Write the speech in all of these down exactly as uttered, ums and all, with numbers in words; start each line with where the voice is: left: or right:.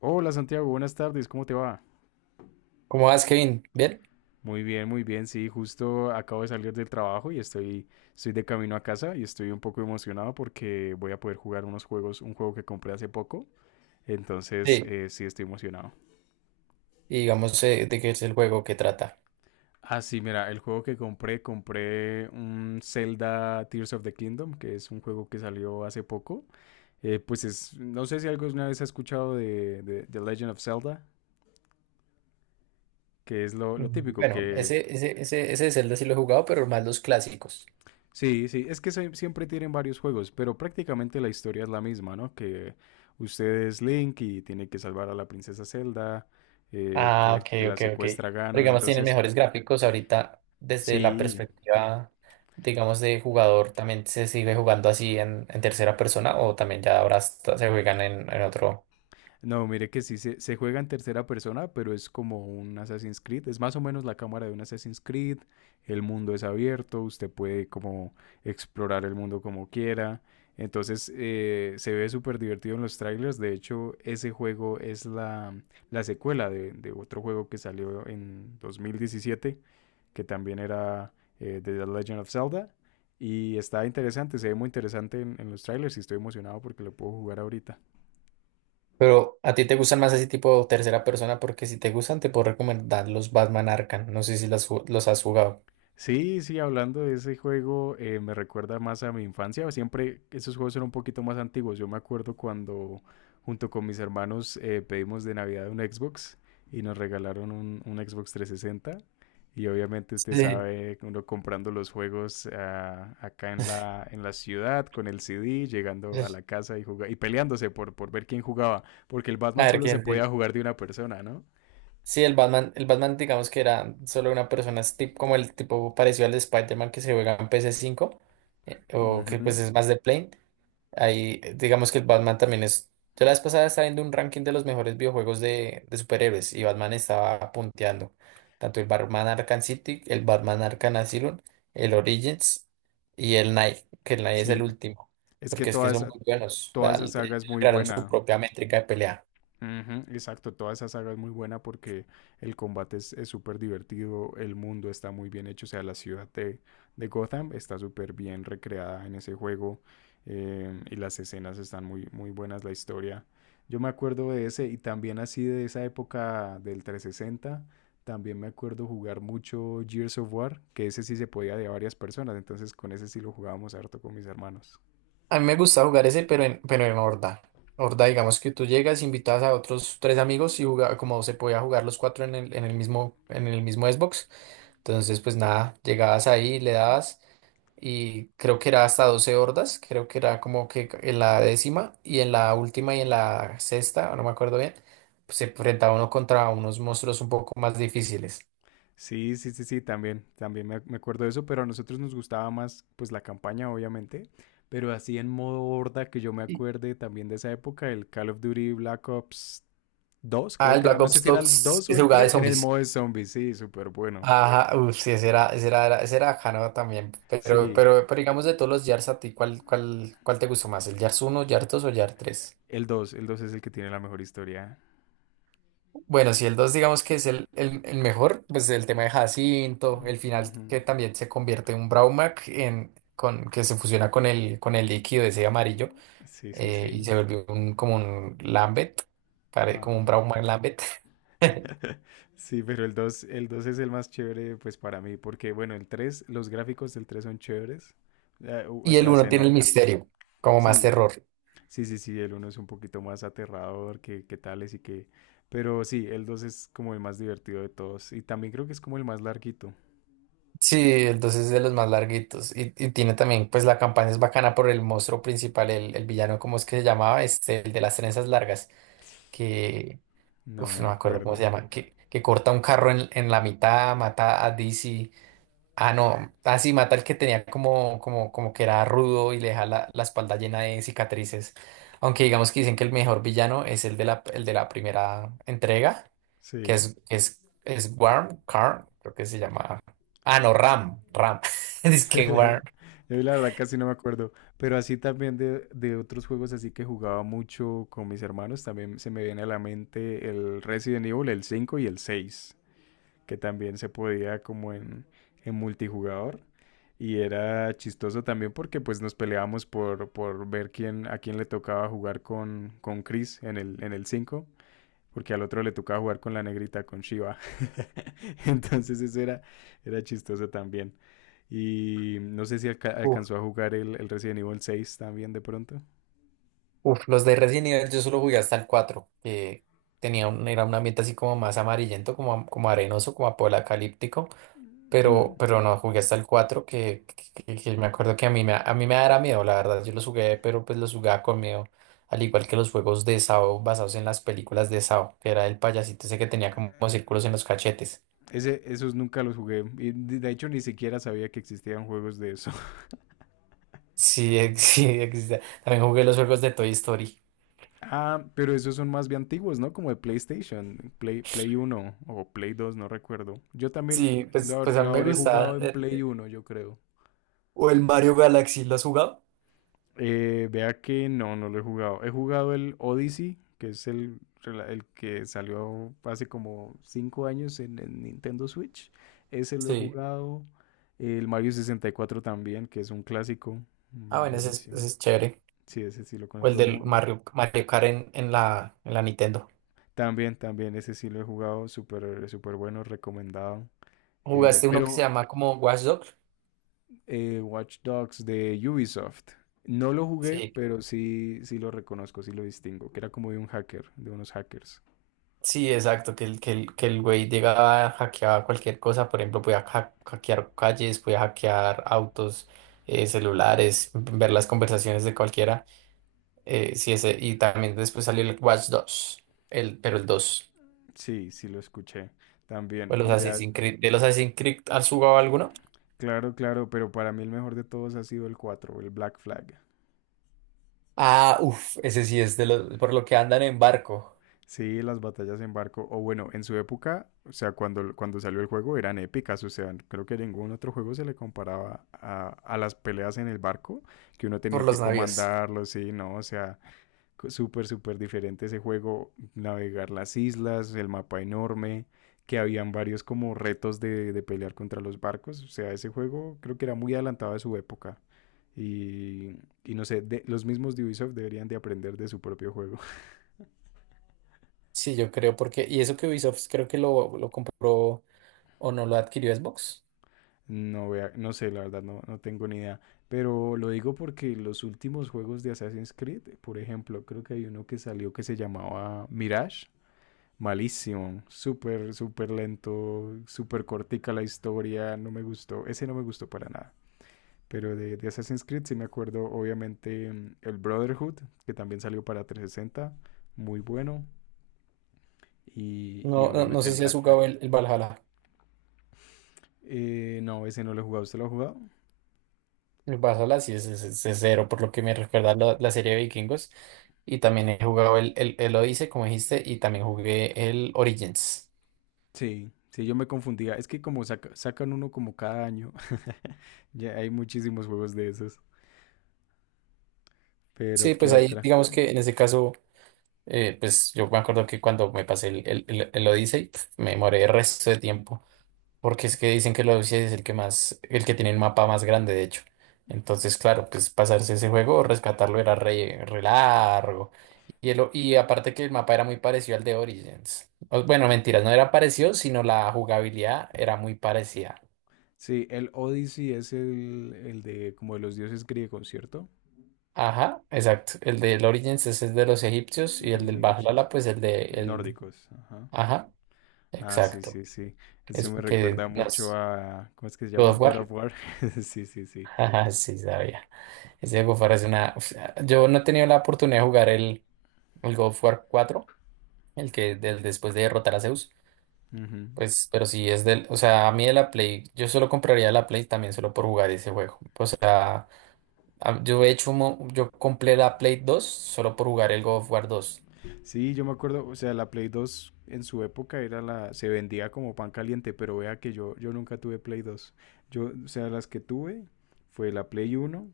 left: Hola Santiago, buenas tardes, ¿cómo te va?
right: ¿Cómo vas, Kevin? ¿Bien?
left: Muy bien, muy bien, sí, justo acabo de salir del trabajo y estoy, estoy de camino a casa y estoy un poco emocionado porque voy a poder jugar unos juegos, un juego que compré hace poco, entonces
right: Sí.
left: eh, sí estoy emocionado.
right: Y digamos, eh, ¿de qué es el juego que trata?
left: Ah, sí, mira, el juego que compré, compré un Zelda Tears of the Kingdom, que es un juego que salió hace poco. Eh, pues es, no sé si alguna vez has escuchado de, de, de Legend of Zelda, que es lo, lo
right: Mm,
left: típico,
right: bueno,
left: que
right: ese, ese, ese, ese de Zelda sí lo he jugado, pero más los clásicos.
left: sí, sí, es que se- siempre tienen varios juegos, pero prácticamente la historia es la misma, ¿no? Que usted es Link y tiene que salvar a la princesa Zelda, eh, que,
right: Ah,
left: le-
right: ok,
left: que la
right: ok, ok. Pero
left: secuestra Ganon,
right: digamos, tienen
left: entonces,
right: mejores gráficos ahorita desde la
left: sí,
right: perspectiva, digamos, de jugador. ¿También se sigue jugando así en, en tercera persona o también ya ahora hasta se juegan en, en otro?
left: no, mire que sí se, se juega en tercera persona, pero es como un Assassin's Creed. Es más o menos la cámara de un Assassin's Creed. El mundo es abierto, usted puede como explorar el mundo como quiera. Entonces eh, se ve súper divertido en los trailers. De hecho, ese juego es la, la secuela de, de otro juego que salió en dos mil diecisiete, que también era eh, de The Legend of Zelda. Y está interesante, se ve muy interesante en, en los trailers y estoy emocionado porque lo puedo jugar ahorita.
right: Pero a ti te gustan más ese tipo de tercera persona porque si te gustan te puedo recomendar los Batman Arkham. No sé si las ju- los has jugado.
left: Sí, sí, hablando de ese juego, eh, me recuerda más a mi infancia. Siempre esos juegos eran un poquito más antiguos. Yo me acuerdo cuando junto con mis hermanos eh, pedimos de Navidad un Xbox y nos regalaron un, un Xbox trescientos sesenta. Y obviamente usted
right: Sí.
left: sabe, uno comprando los juegos ah, acá en la, en la ciudad con el C D, llegando a la casa y juga- y peleándose por, por ver quién jugaba, porque el Batman
right: A ver
left: solo se
right: quién
left: podía
right: sí.
left: jugar de una persona, ¿no?
right: Sí, el Batman, el Batman, digamos que era solo una persona, es tip- como el tipo parecido al de Spider-Man que se juega en ps cinco, eh, o que
left: Ujú.
right: pues es más de plane. Ahí, eh, digamos que el Batman también es. Yo la vez pasada estaba viendo un ranking de los mejores videojuegos de, de superhéroes y Batman estaba punteando. Tanto el Batman Arkham City, el Batman Arkham Asylum, el Origins y el Night, que el Night es el
left: Sí,
right: último,
left: es que
right: porque es que
left: toda
right: son
left: esa,
right: muy buenos.
left: toda
right: da-
left: esa
right: de-
left: saga es muy
right: Crearon su
left: buena.
right: propia métrica de pelea.
left: Ujú. Exacto, toda esa saga es muy buena porque el combate es es súper divertido, el mundo está muy bien hecho, o sea, la ciudad de, de Gotham está súper bien recreada en ese juego, eh, y las escenas están muy, muy buenas, la historia. Yo me acuerdo de ese y también así de esa época del trescientos sesenta, también me acuerdo jugar mucho Gears of War, que ese sí se podía de a varias personas, entonces con ese sí lo jugábamos harto con mis hermanos.
right: A mí me gusta jugar ese, pero en, pero en horda. Horda, digamos que tú llegas, invitas a otros tres amigos y jugaba, como se podía jugar los cuatro en el, en el mismo, en el mismo Xbox. Entonces, pues nada, llegabas ahí, le dabas y creo que era hasta doce hordas, creo que era como que en la décima y en la última y en la sexta, no me acuerdo bien, pues se enfrentaba uno contra unos monstruos un poco más difíciles.
left: Sí, sí, sí, sí, también, también me, me acuerdo de eso, pero a nosotros nos gustaba más pues la campaña, obviamente, pero así en modo horda que yo me acuerde también de esa época, el Call of Duty Black Ops dos,
right: Ah,
left: creo
right: el
left: que era,
right: Black
left: no sé
right: Ops
left: si era el
right: dos
left: dos
right: que
left: o
right: se
left: el
right: jugaba
left: tres,
right: de
left: en el
right: zombies.
left: modo de zombies, sí, súper bueno.
right: Ajá, uff, sí, ese era, ese era, era- ese era bacano también. Pero,
left: Sí,
right: pero, pero digamos de todos los Yars a ti, ¿cuál, cuál, cuál te gustó más? ¿El Yars uno, Yars dos o Yars tres?
left: el dos, el dos es el que tiene la mejor historia.
right: Bueno, si el dos digamos que es el, el, el mejor, pues el tema de Jacinto, el final
left: Ujú.
right: que también se convierte en un Braumac en, con, que se fusiona con el, con el líquido ese amarillo,
left: Sí, sí,
right: eh, y
left: sí.
right: se volvió un, como un Lambeth, pare- como un
left: Ajá.
right: Braumac Lambeth.
left: Sí, pero el dos, el dos es el más chévere, pues para mí, porque bueno, el tres, los gráficos del tres son chéveres, eh, u- o
right: Y el
left: sea,
right: uno
left: se
right: tiene el
left: nota.
right: misterio, como más
left: Sí,
right: terror.
left: sí, sí, sí, el uno es un poquito más aterrador que, que tales y que. Pero sí, el dos es como el más divertido de todos y también creo que es como el más larguito.
right: Sí, entonces es de los más larguitos. Y, y tiene también, pues la campaña es bacana por el monstruo principal, el, el villano, ¿cómo es que se llamaba? Este, el de las trenzas largas, que,
left: No me
right: uf, no me acuerdo cómo
left: acuerdo.
right: se llama, que, que corta un carro en, en la mitad, mata a Dizzy. Ah, no, así mata el que tenía como, como, como que era rudo y le deja la, la espalda llena de cicatrices. Aunque digamos que dicen que el mejor villano es el de la, el de la primera entrega, que
left: Sí.
right: es, es, es Worm, Karn, creo que se llama. Ah, no, Ram, Ram. Es que Worm.
left: Yo la verdad casi no me acuerdo, pero así también de, de otros juegos así que jugaba mucho con mis hermanos, también se me viene a la mente el Resident Evil, el cinco y el seis que también se podía como en, en multijugador. Y era chistoso también porque pues nos peleábamos por, por ver quién, a quién le tocaba jugar con, con Chris en el, en el cinco porque al otro le tocaba jugar con la negrita, con Shiva. Entonces eso era, era chistoso también. Y no sé si alca-
right: Uf,
left: alcanzó a jugar el, el Resident Evil seis también de pronto.
right: uf, los de Resident Evil yo solo jugué hasta el cuatro que tenía un, era un ambiente así como más amarillento, como, como arenoso, como apocalíptico.
left: Hmm.
right: Pero, pero no, jugué hasta el cuatro que, que- que- que me acuerdo que a mí me, a mí me dará miedo, la verdad. Yo los jugué, pero pues los jugaba con miedo. Al igual que los juegos de Sao basados en las películas de Sao, que era el payasito ese que tenía como círculos en los cachetes.
left: Ese, esos nunca los jugué. Y de hecho ni siquiera sabía que existían juegos de eso.
right: Sí, ex- sí, existe. También jugué los juegos de Toy Story.
left: Ah, pero esos son más bien antiguos, ¿no? Como de PlayStation, Play, Play uno o Play dos, no recuerdo. Yo
right: Sí,
left: también
right: pues,
left: lo,
right: pues a
left: lo
right: mí me
left: habré jugado
right: gustaban.
left: en
right: Eh,
left: Play uno, yo creo.
right: ¿o el Mario Galaxy? ¿Lo has jugado?
left: Eh, vea que no, no lo he jugado. He jugado el Odyssey, que es el, rela- el que salió hace como cinco años en, en Nintendo Switch. Ese lo he
right: Sí.
left: jugado. El Mario sesenta y cuatro también, que es un clásico.
right: Ah,
left: mm,
right: bueno, ese es, ese
left: Buenísimo.
right: es chévere.
left: Sí, ese sí lo conoce
right: O el
left: todo el
right: del
left: mundo.
right: Mario, Mario Kart en, en la, en la Nintendo.
left: También, también, ese sí lo he jugado. Súper, súper bueno, recomendado. Eh,
right: ¿Jugaste uno que se
left: pero
right: llama como Watch Dogs?
left: eh, Watch Dogs de Ubisoft. No lo jugué,
right: Sí.
left: pero sí, sí lo reconozco, sí lo distingo, que era como de un hacker, de unos hackers.
right: Sí, exacto, que el, que el, que el güey llegaba a hackear cualquier cosa, por ejemplo, podía ha- hackear calles, podía hackear autos, eh, celulares, ver las conversaciones de cualquiera. Eh, sí, ese, y también después salió el Watch dos, el, pero el dos.
left: Sí, sí lo escuché
right: O
left: también.
right: los
left: Y da-
right: Assassin's Creed, ¿de los Assassin's Creed has jugado alguno?
left: claro, claro, pero para mí el mejor de todos ha sido el cuatro, el Black Flag.
right: Ah, uff, ese sí es de los, por lo que andan en barco,
left: Sí, las batallas en barco, o bueno, en su época, o sea, cuando, cuando salió el juego eran épicas, o sea, creo que ningún otro juego se le comparaba a, a las peleas en el barco, que uno
right: por
left: tenía que
right: los navíos.
left: comandarlo, sí, no, o sea, súper, súper diferente ese juego, navegar las islas, el mapa enorme, que habían varios como retos de, de pelear contra los barcos. O sea, ese juego creo que era muy adelantado a su época. Y, y no sé, de- los mismos de Ubisoft deberían de aprender de su propio juego.
right: Sí, yo creo, porque, y eso que Ubisoft creo que lo, lo compró o no lo adquirió Xbox.
left: No, vea, no sé, la verdad no, no tengo ni idea. Pero lo digo porque los últimos juegos de Assassin's Creed, por ejemplo, creo que hay uno que salió que se llamaba Mirage. Malísimo, súper, súper lento, súper cortica la historia, no me gustó, ese no me gustó para nada. Pero de, de, Assassin's Creed sí me acuerdo, obviamente, mm, el Brotherhood, que también salió para tres sesenta, muy bueno, y, y
right: No, no, no
left: obviamente
right: sé
left: el
right: si has
left: Black Flag.
right: jugado el, el Valhalla.
left: Eh, no, ese no lo he jugado, ¿usted lo ha jugado?
right: El Valhalla sí es, es, es- es cero, por lo que me recuerda la, la serie de Vikingos. Y también he jugado el, el, el Odyssey, como dijiste, y también jugué el Origins.
left: Sí, sí, yo me confundía, es que como saca, sacan uno como cada año, ya hay muchísimos juegos de esos,
right: Sí,
left: pero ¿qué
right: pues ahí,
left: otra?
right: digamos que en ese caso, eh, pues yo me acuerdo que cuando me pasé el, el, el, el Odyssey, pf, me demoré el resto de tiempo. Porque es que dicen que el Odyssey es el que más, el que tiene el mapa más grande, de hecho. Entonces, claro, pues pasarse ese juego, rescatarlo era re, re largo. Y, el o- y aparte que el mapa era muy parecido al de Origins. O- bueno, mentiras, no era parecido, sino la jugabilidad era muy parecida.
left: Sí, el Odyssey es el, el de como de los dioses griegos, ¿cierto?
right: Ajá, exacto. El del Origins es el de los egipcios
left: Eh,
right: y
left: De
right: el
left: los
right: del
left: egipcios,
right: Valhalla, pues el de el.
left: nórdicos, ajá.
right: Ajá,
left: Ah, sí,
right: exacto.
left: sí, sí. Eso
right: Es
left: me
right: que
left: recuerda mucho
right: nos.
left: a, ¿cómo es que se
right: God
left: llama?
right: of
left: God of
right: War.
left: War. Sí, sí, sí.
right: Ajá, sí, sabía. Ese juego parece una. O yo no he tenido la oportunidad de jugar el, el God of War cuatro, el que del después de derrotar a Zeus.
left: Ujú.
right: Pues, pero si es del, o sea, a mí de la Play, yo solo compraría la Play también solo por jugar ese juego. O sea, a- yo he hecho, un mo- yo compré la Play dos solo por jugar el God of War dos.
left: Sí, yo me acuerdo, o sea, la Play dos en su época era la, se vendía como pan caliente, pero vea que yo, yo nunca tuve Play dos. Yo, o sea, las que tuve fue la Play uno,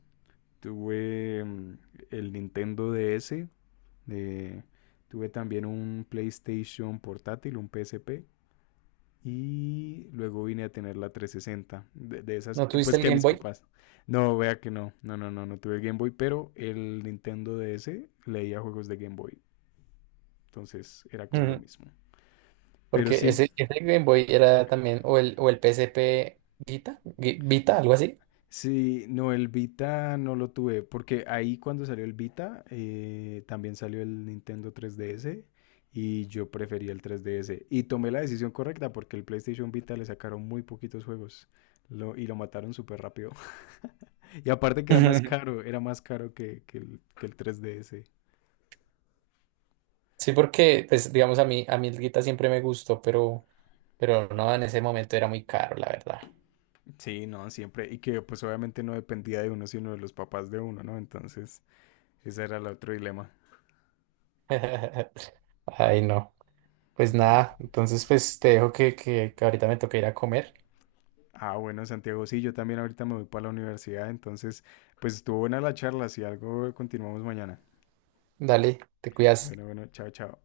left: tuve mm, el Nintendo D S, De, tuve también un PlayStation portátil, un P S P. Y luego vine a tener la trescientos sesenta de, de esas,
right: ¿No
left: que,
right: tuviste
left: pues
right: el
left: que
right: Game
left: mis
right: Boy?
left: papás. No, vea que no, no, no, no, no tuve Game Boy, pero el Nintendo D S leía juegos de Game Boy, entonces era como lo
right: Ujú.
left: mismo. Pero
right: Porque
left: sí,
right: ese, ese Game Boy era también, o el, o el P S P Vita, Gui- Vita, algo así.
left: sí, no, el Vita no lo tuve, porque ahí cuando salió el Vita, eh, también salió el Nintendo tres D S y yo prefería el tres D S. Y tomé la decisión correcta porque el PlayStation Vita le sacaron muy poquitos juegos lo- y lo mataron súper rápido. Y aparte que era más
right: Ujú.
left: caro, era más caro que, que el, que el tres D S.
right: Sí, porque, pues, digamos, a mí, a mí el Vita siempre me gustó, pero, pero no, en ese momento era muy caro, la verdad.
left: Sí, no, siempre. Y que pues obviamente no dependía de uno, sino de los papás de uno, ¿no? Entonces, ese era el otro dilema.
right: Ay, no. Pues nada, entonces pues te dejo que, que que ahorita me toca ir a comer.
left: Ah, bueno, Santiago, sí, yo también ahorita me voy para la universidad, entonces, pues estuvo buena la charla, si algo continuamos mañana.
right: Dale, te cuidas.
left: Bueno, bueno, chao, chao.